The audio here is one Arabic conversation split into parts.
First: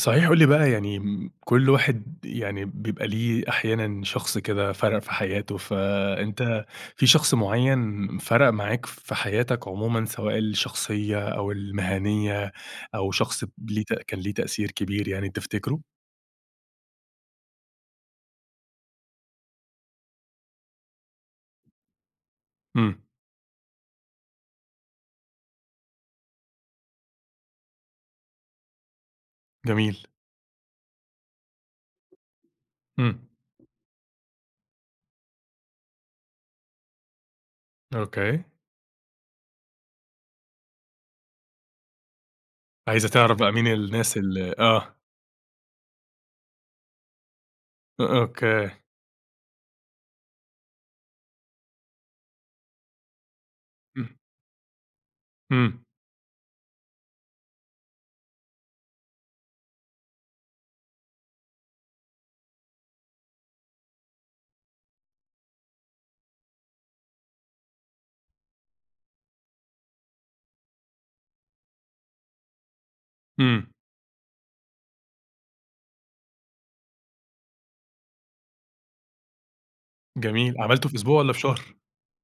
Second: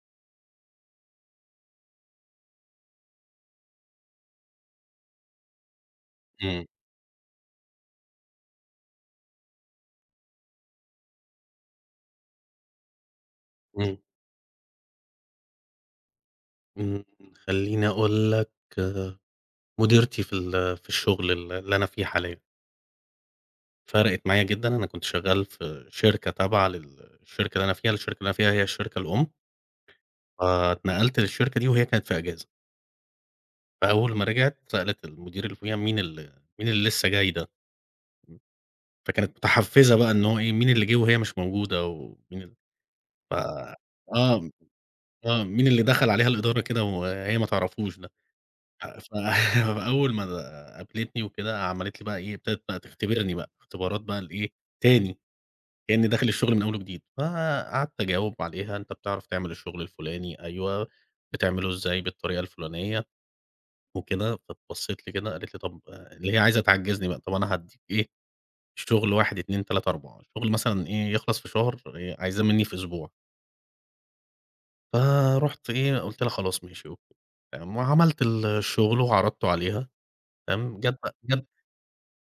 صحيح قُل لي بقى يعني كل واحد يعني بيبقى ليه أحيانًا شخص كده فَرَق في حياته، فأنت إمم، في شخص معيّن فَرَق معاك في حياتك عمومًا سواء الشخصية أو المهنية أو شخص ب ليه ت إمم، كان ليه تأثير كبير يعني تفتكره؟ إمم، خلّيني أقول لك مديرتي في ال في الشغل اللي أنا فيه حاليًا، إمم. فرقِت معايا جدًا. أنا كنت شغّال في شركة تابعة للشركة اللي أنا فيها. الشركة اللي أنا فيها هي الشركة الأم، جميل. فاتنقلت للشركة دي وهي كانت في إجازة. إمم. فأول ما رجعت سألت المدير اللي فوقيها: مين اللي لسه جاي ده؟" أوكي. فكانت متحفّزة بقى إن هو إيه، مين اللي جه وهي مش موجودة ومين ال عايزة ف تعرف بقى مين الناس آه، آه، آه، مين اللي دخل عليها الإدارة كده وهي ما تعرفوش ده. أوكي. أ ف أول ما قابلتني وكده، عملت لي بقى إيه، ابتدت بقى تختبرني بقى، اختبارات إمم. بقى الإيه، تاني، إمم. كإني داخل الشغل من أول وجديد. فقعدت أجاوب عليها، أنت بتعرف تعمل الشغل الفلاني، أيوه، بتعمله إزاي بالطريقة الفلانية وكده. فبصّت لي كده قالت لي طب آه، اللي هي عايزة تعجزني بقى، طب أنا هادّيك إيه، شغل 1، 2، 3، 4 الشغل مثلًا إيه، يخلص في شهر، عايزاه منّي في أسبوع. إمم. فرُحت إيه، قُلت لها خلاص ماشي أوكي، تمام، وعملت الشغل وعرضته عليها. جميل. تمام، عملته في جات بقى أسبوع والّا في جات شهر؟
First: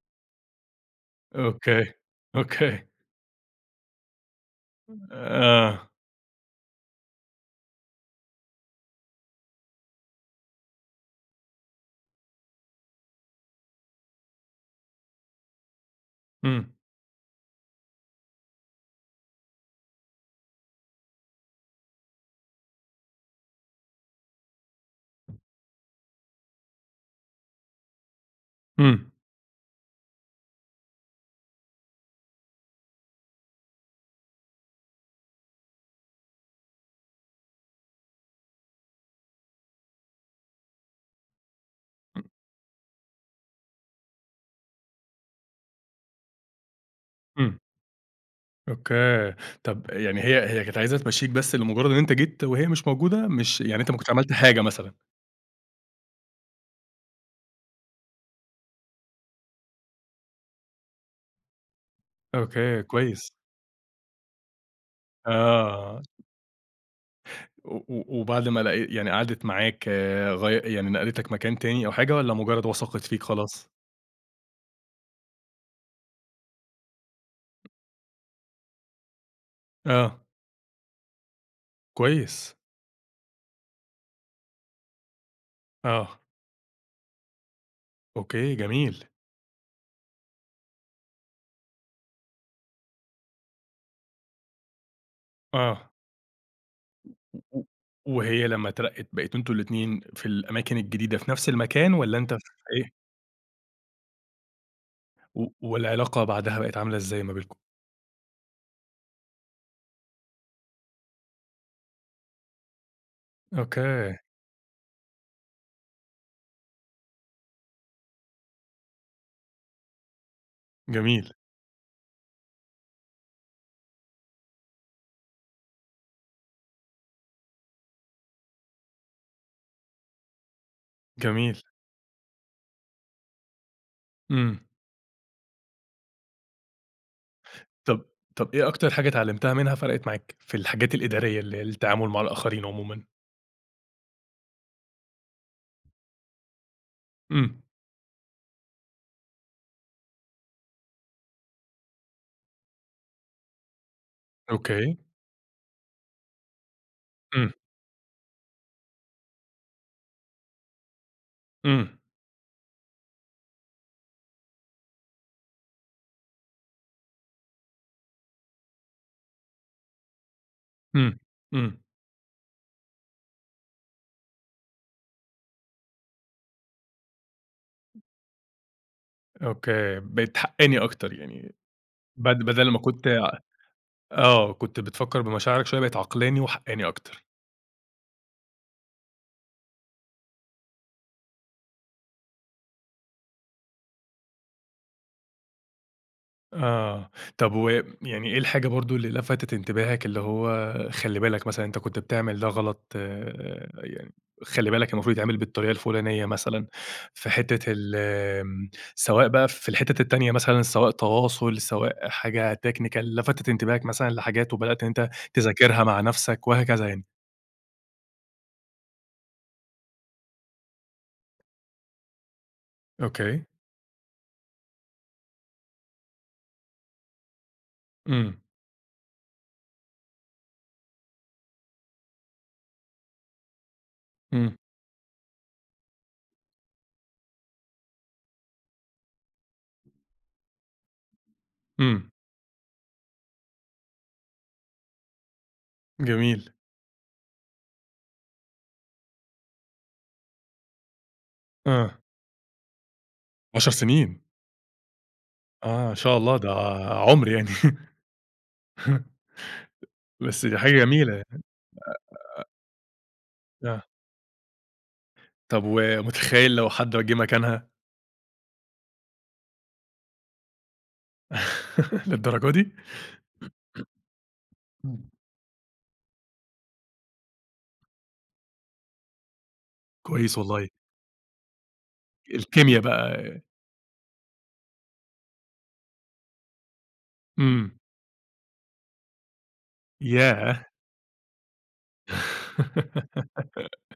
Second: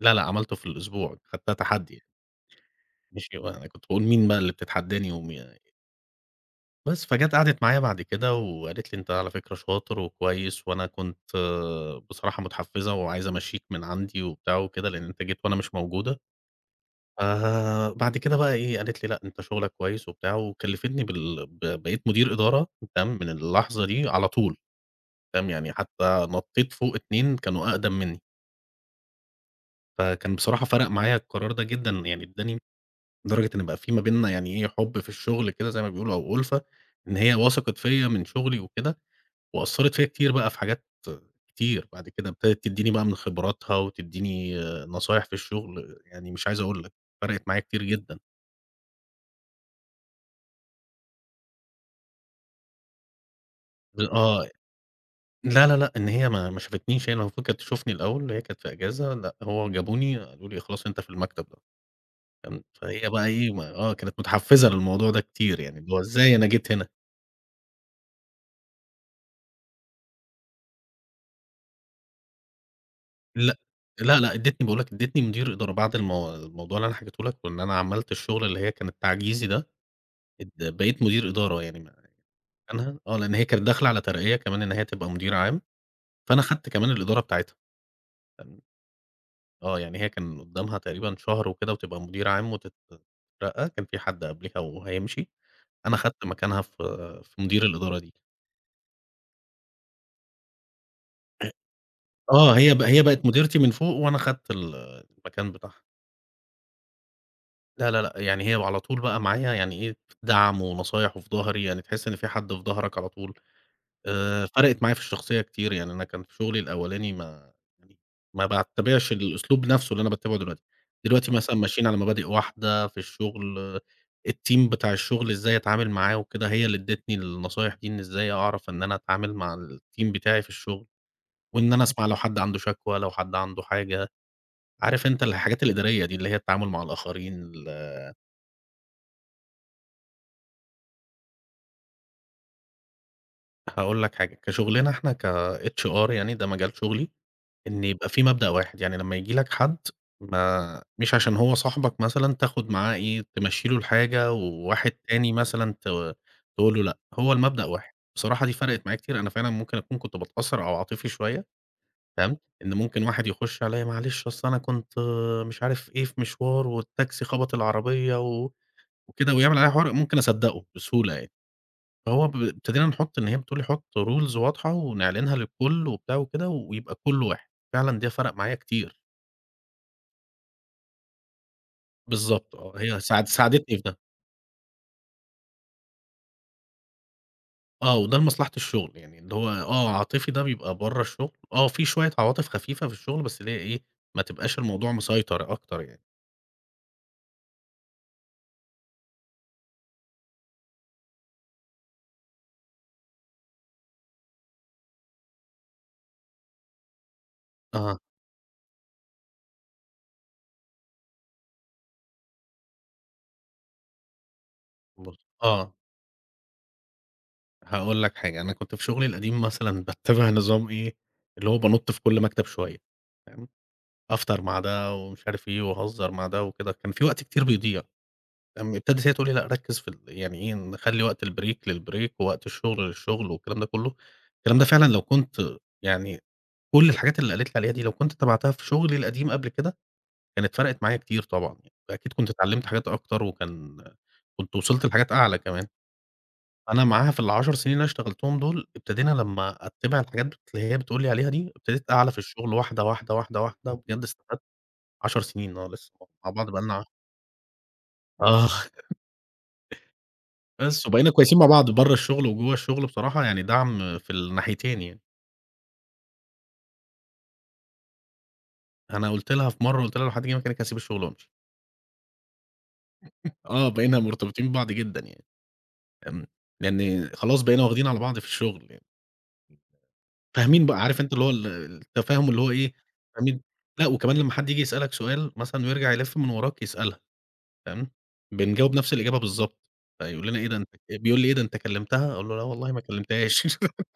لا، لأ، عملته في الأسبوع، خدتها أوكي. تحدي يعني. أوكي. مش أنا كنت باقول مين بقى اللي بتتحداني ومي آه. بس، فجات قعدت معايا بعد كده وقالت لي: "أنت على فكرة شاطر وكويس، وأنا كنت آه، بصراحة متحفّزة وعايزة أمشّيك من عندي وبتاع وكده، لإن أنت جيت وأنا مش موجودة." إمم. بعد كده بقى إيه، قالت لي: "لأ، أنت شغلك كويس." وبتاع وكلّفتني بال ب بقيت مدير إدارة. تمام، من اللحظة دي على طول. تمام، يعني حتى نطّيت فوق 2 كانوا أقدم منّي. إمم. فكان بصراحة فرَق معايا القرار ده جدًا، يعني ادّاني لدرجة إن بقى في ما بيننا يعني إيه، حُب في الشغل كده زي ما بيقولوا أو أُلفة، إن هي وثقت فيّا من شغلي وكده، وأثّرت فيّا كتير بقى في حاجات كتير. بعد كده ابتدت تدّيني بقى من خبراتها وتدّيني آه، نصايح في الشغل، يعني مش عايز أقول لك، فرقت إمم. معايا كتير جدًا. أوكي. طب يعني هي كانت عايزة تمشّيك بس لمجرد إن أنت جيت وهي مش موجودة، مش يعني أنت ما كنتش عملت آه، حاجة مثلًا؟ لا، لا، لأ، إن هي ما شافتنيش، هي المفروض كانت تشوفني الأول، هي كانت في إجازة، لأ هو جابوني قالوا لي: "خلاص أنت في المكتب ده." فاهم، أوكي، فهي بقى كويس. إيه، ما آه، كانت متحفّزة للموضوع ده كتير يعني، اللي هو آه، إزاي أنا جيت هنا؟ و و وبعد ما لقي يعني قعدت معاك يعني نقلتك مكان تاني أو حاجة والّا مجرد وثقت فيك لأ، خلاص؟ لأ، لأ، ادّتني باقول لك ادّتني مدير إدارة بعد الموضوع اللي أنا حكيته لك، وإن أنا عملت الشغل اللي هي كان التعجيزي ده، آه. بقيت مدير إدارة يعني كويس. مكانها. آه، لإن هي كانت داخلة على ترقية كمان إن هي تبقى مدير عام، آه. فأنا خدت كمان الإدارة بتاعتها. أوكي. جميل. آه، يعني هي كان قدّامها تقريبا شهر وكده وتبقى مدير عام وتترقى، كان في حد قبليها وهيمشي. آه. أنا خدت مكانها في و في مدير و الإدارة دي. وهي لمّا اترقّت بقيتوا أنتم الاتنين في الأماكن الجديدة في نفس المكان والّا أنت في آه، هي إيه. بقت مديرتي من فوق وأنا خدت و المكان بتاعها. والعلاقة بعدها بقت عاملة إزاي ما بينكم؟ لا، لا، لأ، يعني هي على طول بقى معايا يعني إيه، دعم ونصايح وفي ضهري، يعني تحس إن في حد في ضهرك على طول. أوكي. فرقت معايا في الشخصية كتير، يعني أنا كان في شغلي الأولاني يعني ما باتبعش الأسلوب نفسه اللي أنا باتبعه دلوقتي. دلوقتي جميل. مثلًا ماشيين على مبادئ واحدة في الشغل، الteam بتاع الشغل إزاي أتعامل معاه وكده، هي اللي ادّتني النصايح دي، إن إزاي أعرف إن أنا أتعامل مع الteam بتاعي في الشغل، جميل. وإن أنا أسمع لو حد عنده شكوى، لو حد عنده حاجة، إمم. عارف أنت الحاجات الإدارية دي، اللي هي التعامل مع الآخرين طَب طَب إيه أكتر حاجة اتعلّمتها منها فرقِت معاك في الحاجات الإدارية اللي هي التعامل مع الآخرين عمومًا؟ هاقول لك حاجة، كشغلنا إحنا كHR يعني ده مجال شغلي، إمم. إن يبقى في مبدأ واحد، يعني لمّا ييجي لك حد ما مش عشان هو صاحبك مثلًا تاخد معاه إيه، تمشّي له الحاجة، وواحد أوكي. تاني مثلًا تقول له لأ، هو إمم. المبدأ واحد. بصراحة دي فرقت معايا كتير، أنا فعلًا ممكن أكون كنت باتأثّر أو عاطفي شوية. إمم. تمام، إن ممكن واحد يخش عليَّ معلش أصل أنا كنت مش عارف إيه في مشوار والتاكسي خبط العربية وكده ويعمل عليَّ حوار، ممكن أصدّقه بسهولة إمم. يعني. إمم. فهو ب ابتدينا نحُط إن هي بتقول لي حُط rules واضحة ونعلنها للكل وبتاع وكده ويبقى الكل واحد. فعلًا ده فرق معايا كتير. أوكي. بقيت حقّاني أكتر يعني بالضبط بدل آه، ما هي كنت ساعدتني في ده. آه. كنت بتفكّر بمشاعرك شوية بقيت عقلاني وحقّاني أكتر. آه، وده لمصلحة الشغل يعني اللي هو آه، عاطفي ده بيبقى برّه الشغل. آه، في شوية عواطف خفيفة في الشغل بس اللي هي إيه، ما تبقاش الموضوع مسيطر أكتر يعني. آه، طب ويعني إيه الحاجة برضه اللي لفتت انتباهك، اللي هو خلّي بالك مثلًا أنت كنت بتعمل ده غلط، يعني خلّي بالك المفروض يتعمل بالطريقة الفلانية مثلًا، في حتّة آه، آمم، سواء بقى في الحتت التانية مثلًا، سواء تواصل، سواء حاجة technical لفتت انتباهك مثلًا لحاجات وبدأت إن أنت بُص آه، تذاكرها مع نفسك وهكذا يعني؟ هاقول لك حاجة. أنا كنت في شغلي القديم مثلًا باتّبع نظام إيه، اللي هو بانُط في كل مكتب شوية. أوكي. فاهم، أفطر مع ده ومش عارف إيه وأهزر مع ده وكده، كان في وقت كتير بيضيع. إمم. لمّا ابتدت هي تقول لي: "لأ ركّز في يعني إيه، نخلّي وقت البريك للبريك، ووقت الشغل للشغل." والكلام ده كلّه. إمم. الكلام ده فعلًا لو كنت يعني كل الحاجات اللي قالت لي عليها دي لو كنت تبعتها في شغلي القديم قبل كده، كانت فرقت معايا كتير طبعًا يعني. إمم. أكيد كنت اتعلّمت حاجات أكتر كنت وصلت لحاجات أعلى كمان. جميل. أنا معاها في ال10 سنين اللي أنا اشتغلتهم دول، ابتدينا لمّا أتّبع الحاجات اللي هي بتقول لي عليها دي، ابتديت آه. أعلى في الشغل واحدة، واحدة، واحدة، 10 واحدة، وبجد سنين! استفدت. 10 سنين آه آه، لسه إن شاء مع الله بعض ده بقى لنا عُمر يعني. آه. بس دي حاجة بس وبقينا جميلة كويسين يعني. مع بعض برّه الشغل وجوّه الشغل بصراحة يعني آه. دعم في الناحيتين يعني. طب ومتخيّل لو حد جه مكانها؟ أنا قُلت لها في مرّة قُلت لها لو حد جه مكانِك هاسيب الشغل وأمشي. للدرجة دي؟ آه بقينا مرتبطين ببعض جدًا إمم. يعني. امم، لإن خلاص بقينا واخدين على بعض في الشغل يعني. كويس فاهمين والله. بقى عارف أنت اللي هو التفاهم اللي هو إيه، الكيميا فاهمين. بقى. لأ وكمان لمّا حد ييجي يسألك سؤال مثلًا ويرجع يلِف من وراك يسألها، إمم. فاهم، بنجاوب نفس الإجابة بالضبط. فيقول لنا إيه ده ياه! أنت بيقول لي إيه ده أنت كلمتها؟ أقول له لا والله ما كلمتهاش.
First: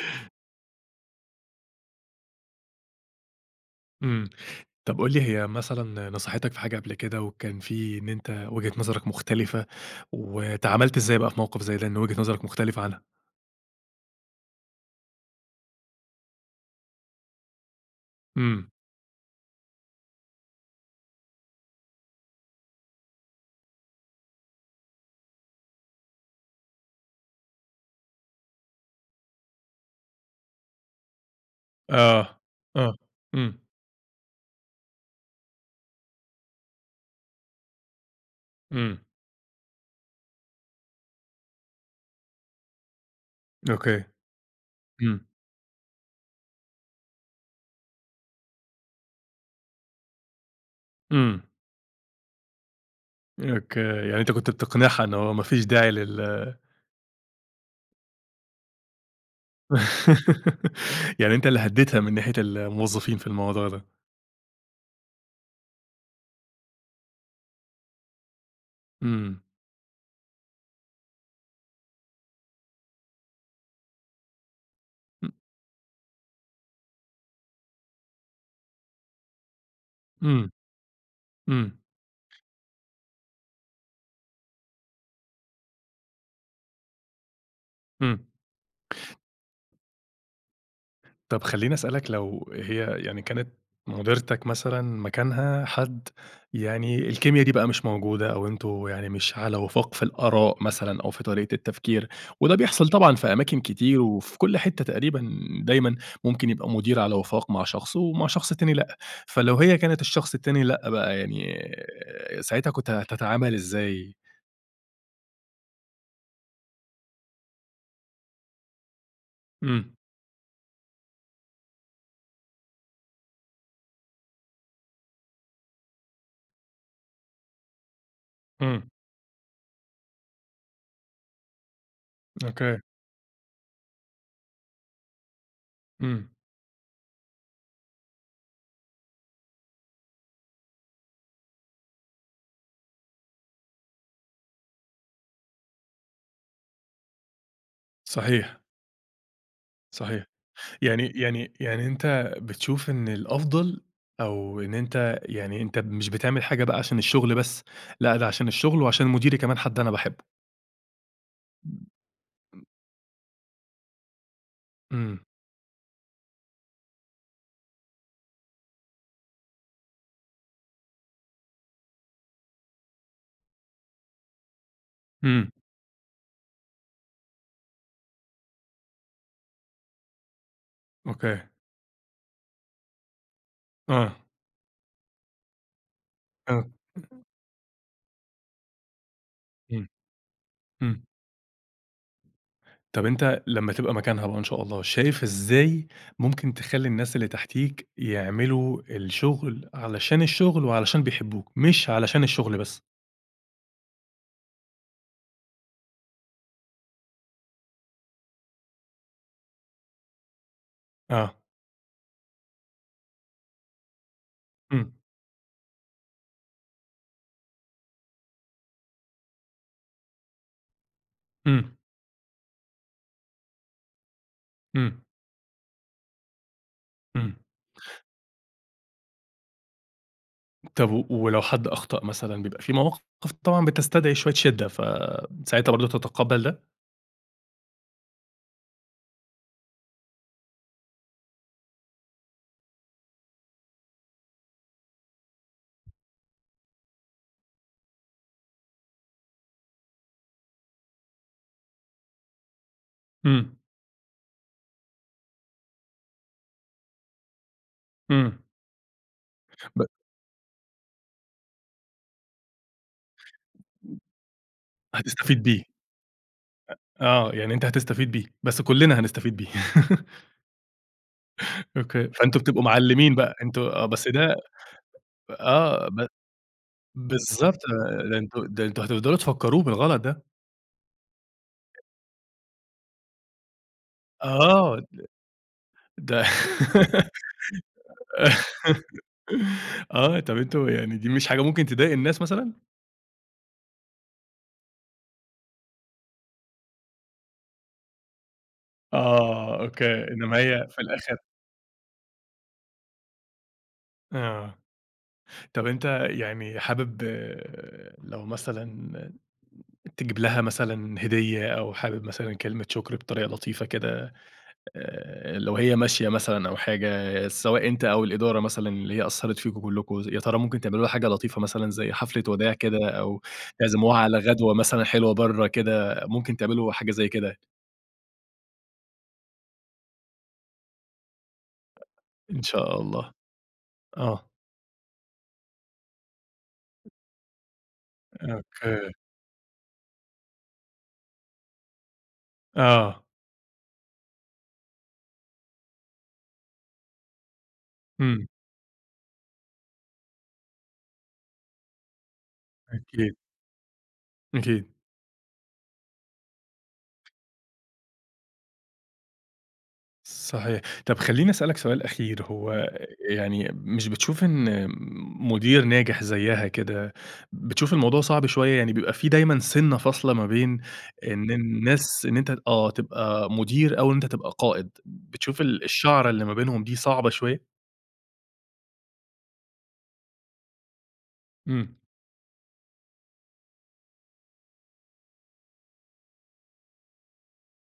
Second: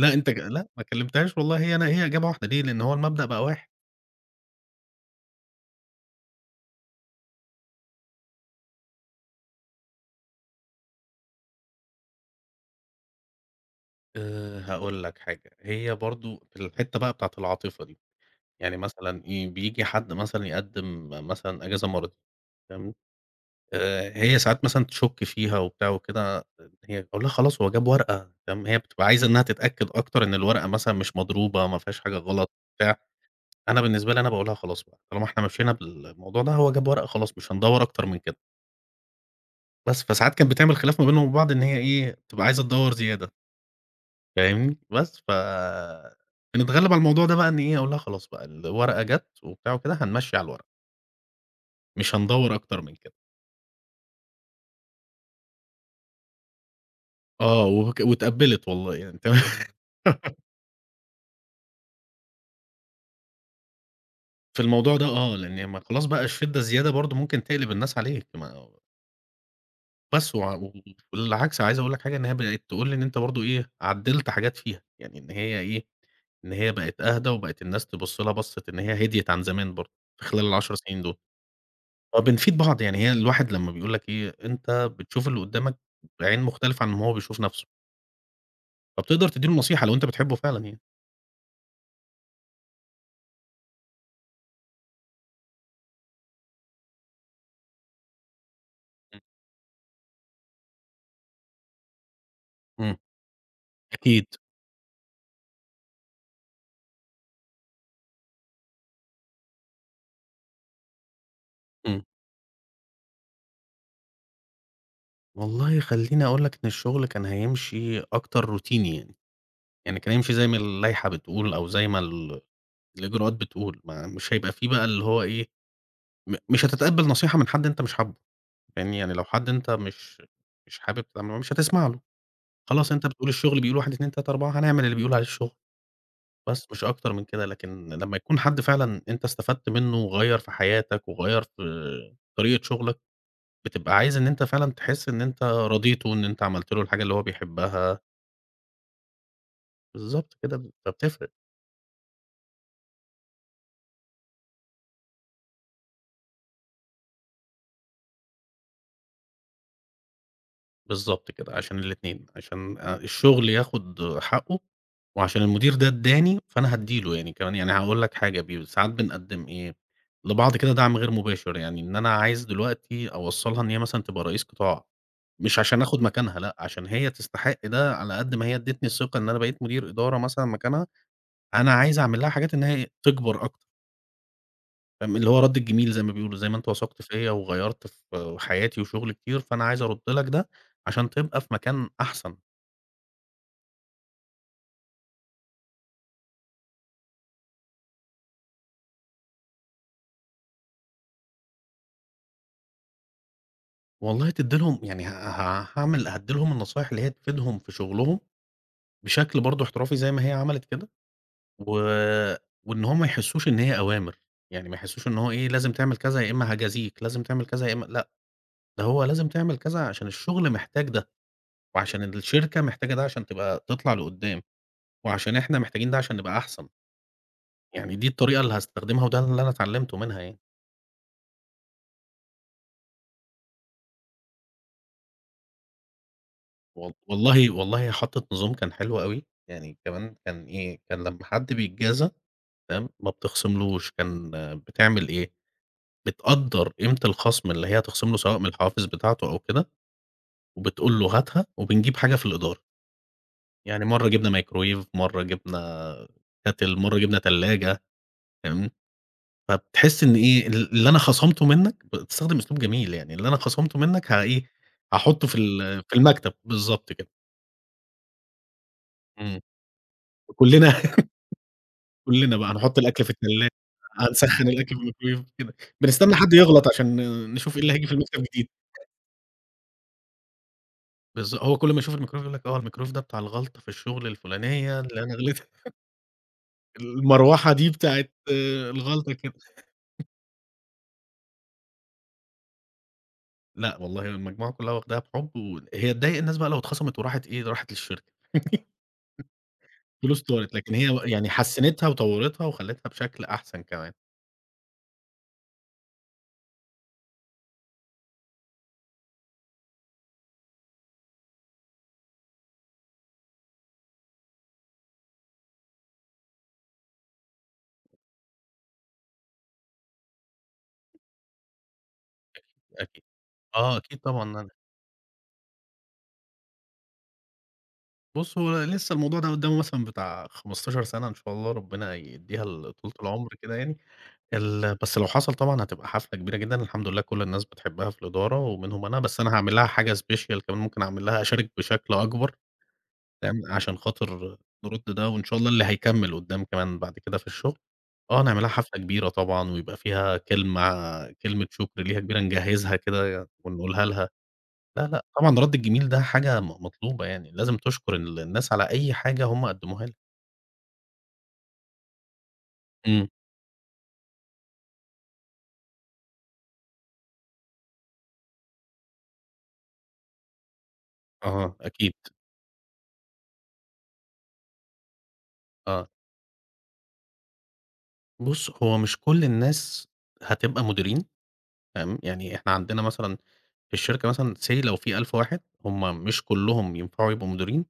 لا أنت ك لا ما كلمتهاش والله هي إجابة واحدة ليه؟ لإن هو المبدأ بقى واحد. إمم. طب قُل لي هي مثلًا نصحتك في حاجة قبل كده وكان في إن أنت وجهة نظرك مختلفة، واتعاملت إزاي بقى في موقف زي ده إن وجهة نظرك مختلفة عنها؟ هاقول لك حاجة، هي برضه في الحتّة بقى بتاعة العاطفة دي، إمم. يعني مثلًا إيه، بييجي حد مثلًا يقدّم مثلًا إجازة مرضية. تمام، هي ساعات مثلًا تشُك فيها وبتاع وكده، هي باقول لها: "خلاص هو جاب ورقة." تمام، هي بتبقى عايزة إنّها تتأكد أكتر إن الورقة مثلًا مش مضروبة، ما فيهاش حاجة آه. غلط آه. بتاع. إمم. أنا بالنسبة لي أنا باقول لها: "خلاص بقى، طالما إحنا مشينا بالموضوع ده، هو جاب ورقة خلاص مش هندوّر أكتر من كده." إمم. بس، فساعات كانت بتعمل خلاف ما بينهم وبين بعض إن هي إيه، بتبقى عايزة تدوّر زيادة. أوكي. فاهمني؟ بس إمم. ف بنتغلب على الموضوع ده بقى إن إيه، أقول لها خلاص بقى الورقة جات وبتاع وكده هنمشّي على الورقة، إمم. مش هندوّر أكتر من كده. أوكي، يعني أنت كنت بتقنعها إن هو ما فيش داعي آه، واتقبّلت والله يعني تمام. يعني أنت اللي هدّيتها من ناحية الموظفين في الموضوع ده. في الموضوع ده آه، لإن ما خلاص بقى الشدة الزيادة برضه ممكن تقلب الناس عليك ما. إمم. بس وع و بالعكس عايز أقول لك حاجة إن هي بقت تقول لي إن أنت برضه إيه، عدّلت حاجات فيها، يعني إن هي إيه، إن هي بقت أهدى وبقت الناس تبُص لها بصّة إن هي هديت عن زمان برضه في خلال إمم. ال10 سنين دول. إمم. آه، بنفيد بعض، يعني هي الواحد لمّا بيقول لك إيه، أنت بتشوف اللي قدّامك بعين مختلفة عن ما هو بيشوف نَفْسه، إمم. فبتقدر تدّي له نصيحة لو أنت بتحبه فعلًا يعني. طب خلّيني أسألك لو هي يعني كانت مُديرتك مثلًا مكانها حد، يعني الكيميا دي بقى مش موجودة أو أنتم يعني إمم. مش على وفاق في الآراء مثلًا أو في طريقة التفكير، وده بيحصل إمم، طبعًا في أماكن كتير أكيد، أكيد. وفي كل حتّة تقريبًا دايمًا، ممكن يبقى مُدير على وفاق مع شخص ومع شخص تاني لأ، فلو هي كانت الشخص التاني لأ بقى يعني إمم. ساعتها كنت هتتعامل إزاي؟ والله خلّيني أقول لك إن الشغل كان هيمشي أكتر روتيني يعني. إمم. يعني كان هيمشي زي ما اللائحة بتقول أو زي ما الإجراءات بتقول، ما مش هيبقى في بقى اللي هو إيه، مش هتتقبّل نصيحة من حد أنت مش حابه. إمم. فاهمني، يعني لو حد أنت مش حابب تتعامل معاه مش هتسمع له. أوكي. خلاص أنت بتقول الشغل بيقول 1، 2، 3، 4 هنعمل اللي بيقول عليه الشغل. إمم. بس مش أكتر من كده، لكن لمّا يكون حد فعلًا أنت استفدت منّه وغيّر في حياتك وغيّر في طريقة شغلك، بتبقى عايز إن أنت فعلًا تحس إن أنت رضيته، إن أنت عملت له الحاجة اللي هو بيحبها. صحيح، صحيح. بالضبط كده، يعني فبتفرق. يعني يعني أنت بتشوف إن الأفضل أو إن أنت، يعني أنت مش بتعمل حاجة بقى عشان الشغل بس، لأ ده عشان الشغل وعشان مديري كمان حد أنا باحبه. بالضبط كده، عشان الاتنين، عشان الشغل ياخد حقه، إمم. وعشان المدير ده ادّاني فأنا هادّي له يعني كمان. يعني هاقول لك حاجة ساعات بنقدّم إيه، لبعض كده دعم غير مباشر، يعني إن أنا عايز دلوقتي أوصّلها إن هي مثلًا تبقى رئيس قطاع. إمم. مش عشان آخُد مكانها لأ، عشان هي تستحق ده على قد ما هي ادّتني الثقة إن أنا بقيت مدير إدارة مثلًا مكانها. أوكي. أنا عايز أعمل لها حاجات إن هي تكبر أكتر. آه. فاهم، اللي هو رَد الجميل زي ما بيقولوا، زي ما آه. أنت وثقت فيّا وغيّرت في حياتي وشُغلي كتير، فأنا عايز إمم. أرُد لك ده إمم. عشان تبقى في مكان أحسن. طب أنت لمّا تبقى مكانها بقى إن شاء الله، شايف إزاي ممكن تخلّي الناس اللي تحتيك يعملوا الشغل علشان الشغل وعلشان بيحبوك، مش علشان الشغل بس؟ والله تدّي لهم يعني ه ه هاعمل هادّي لهم النصايح اللي هي تفيدهم في شُغلهم بشكل برضه احترافي زي ما هي عملت كده آه. و وإن هم ما يحسّوش إن هي أوامر، يعني ما إمم. يحسّوش إن هو إيه، لازم تعمل كذا يا إمّا هاجازيك، لازم تعمل كذا يا إمّا لأ. ده هو لازم تعمل كذا عشان الشغل محتاج ده، إمم. وعشان الشركة محتاجة ده عشان تبقى تطلع لقدّام، إمم. وعشان إحنا محتاجين ده عشان نبقى أحسن. إمم. يعني دي الطريقة اللي هاستخدمها وده اللي أنا اتعلمته منها يعني. طب ولو حد أخطأ مثلًا، بيبقى في مواقف طبعًا بتستدعي شوية شِدّة، فساعتها برضه تتقبّل ده؟ والله والله هي حطت نظام كان حلو أوي، يعني كمان كان إيه، كان لمّا حد بيتجازى، تمام، ما بتخصملوش. كان آه، بتعمل إيه، بتقدّر قيمة الخصم اللي هي هتخصم له سواء من الحوافز بتاعته أو كده، وبتقول له هاتها وبنجيب حاجة في الإدارة. إمم. يعني مرّة جبنا مايكروويف، مرّه جبنا كاتل، مرّه جبنا تلاجة. إمم. فاهمني؟ ب فبتحس إن إيه، اللي أنا خصمته منّك بتستخدم أسلوب جميل، يعني اللي أنا خصمته منّك إيه، هاحطّه هتستفيد بيه. في المكتب. بالضبط كده. آه، يعني أنت هتستفيد بيه، بس كُلّنا هنستفيد إمم، بيه. كُلّنا. أوكي. كُلّنا فأنتم بقى بتبقوا هنحُط الأكل في معلّمين بقى، التلاجة، أنتم بس ده. هنسخّن الأكل في الميكرويف كده، آه، بنستنى حد يغلط عشان نشوف بالضبط. إيه اللي هييجي في ده المكتب أنتم جديد. ده أنتم هتفضلوا تفكّروه بالغلط ده. هو كل ما يشوف الميكرويف يقول لك آه، الميكرويف ده بتاع الغلطة في الشغل الفلانية آه. اللي أنا غلطت. ده. المروحة دي بتاعة الغلطة كده. آه. طب أنتم يعني دي مش حاجة ممكن تضايق الناس مثلًا؟ لأ والله المجموعة كُلّها واخداها بحُب، وهي تضايق الناس بقى لو اتخصمت وراحت إيه، راحت للشركة. آه، أوكي، فلوس إنّما طارت، هي لكن في هي الآخر. يعني حسّنتها وطوّرتها وخلّتها بشكل أحسن كمان. آه. طب أنت يعني حابب، لو مثلًا تجيب لها مثلًا هدية أو حابب مثلًا كلمة شكر بطريقة لطيفة كده، لو هي ماشية مثلًا أو حاجة، سواء أنت أو الإدارة مثلًا اللي هي أثّرت فيكم كلكم، يا ترى ممكن تعملوا لها حاجة لطيفة مثلًا زي حفلة وداع كده أكيد. أو آه، أكيد تعزموها على طبعًا أنا غدوة مثلًا حلوة برّه كده، ممكن تعملوا حاجة زي كده؟ بُص، هو لسه الموضوع ده قدّامه مثلًا بتاع 15 سَنة إن شاء الله، ربنا إن يدّيها شاء طولة الله. العمر كده يعني. آه. بس لو حصل طبعًا هتبقى حفلة كبيرة جدًا، الحمد لله كل الناس بتحبها في الإدارة ومنهم أوكي. أنا. بس أنا هاعمل لها حاجة special كمان ممكن أعمل لها أشارك بشكل أكبر. آه. نعمل عشان خاطر نرد ده وإن شاء الله اللي هيكمّل قدّام كمان بعد كده في الشغل. آه إمم. نعملها حفلة كبيرة طبعًا ويبقى فيها كلمة شكر ليها كبيرة نجهّزها كده أكيد. يعني ونقولها لها. أكيد. لا، لأ طبعًا رَد الجميل ده حاجة مطلوبة يعني، لازم تشكر الناس على أي حاجة هم قدّموها لك. صحيح. طب خلّيني أسألك سؤال أخير، هو إمم، يعني مش بتشوف إن مدير ناجح زيّها كده، بتشوف الموضوع صعب شوية؟ يعني بيبقى في دايمًا سِنّة فاصلة ما بين إن آه، أكيد، الناس، إن أنت تبقى مدير أو إن أنت تبقى قائد، بتشوف آه. الشعرة اللي ما بينهم دي صعبة شوية؟ بُص هو مش كل الناس هتبقى مديرين. إمم. تمام، يعني إحنا عندنا مثلًا في الشركة مثلًا say لو في 1000 واحد هم مش كلّهم ينفعوا يبقوا مديرين.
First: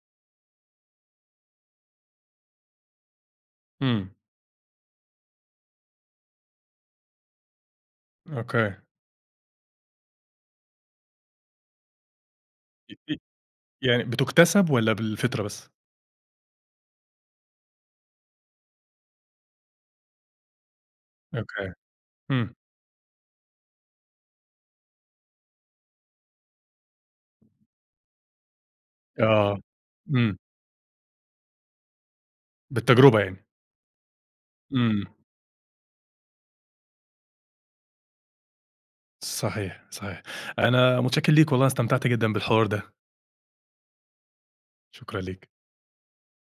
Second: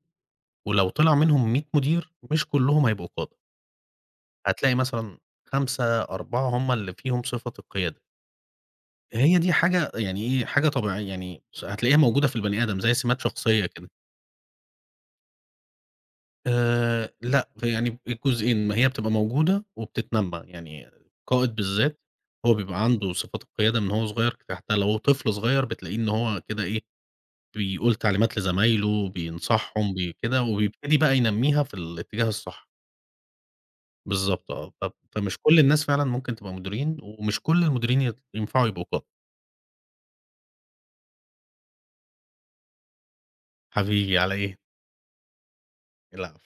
ولو طلع منهم 100 مدير مش كلّهم هيبقوا قادة. إمم. هتلاقي مثلًا 5، 4 هم اللي فيهم صفة القيادة. أوكي. هي دي حاجة يعني إيه، حاجة طبيعية يعني هتلاقيها موجودة في البني آدم زي ي ي سمات شخصية كده. يعني بتُكتسب والّا بالفطرة بس؟ لأ، فيعني الجزئين ما هي بتبقى موجودة وبتتنمّى، يعني القائد أوكي. بالذات هو إمم. بيبقى عنده صفات القيادة من هو صغير، كده، حتى لو هو طفل صغير بتلاقيه إن هو كده إيه، بيقول تعليمات لزمايله، آه. بينصحهم بي إمم. كده وبيبتدي بقى ينمّيها في الاتجاه الصح. بالتجربة يعني. بالضبط آه، إمم. فمش كل الناس فعلًا ممكن تبقى مديرين، ومش كل المديرين ينفعوا يبقوا قادة. صحيح، صحيح. أنا متشكّر ليك والله، أنا استمتعت جدًا بالحوار ده. حبيبي على إيه؟ شكرًا ليك. العفو.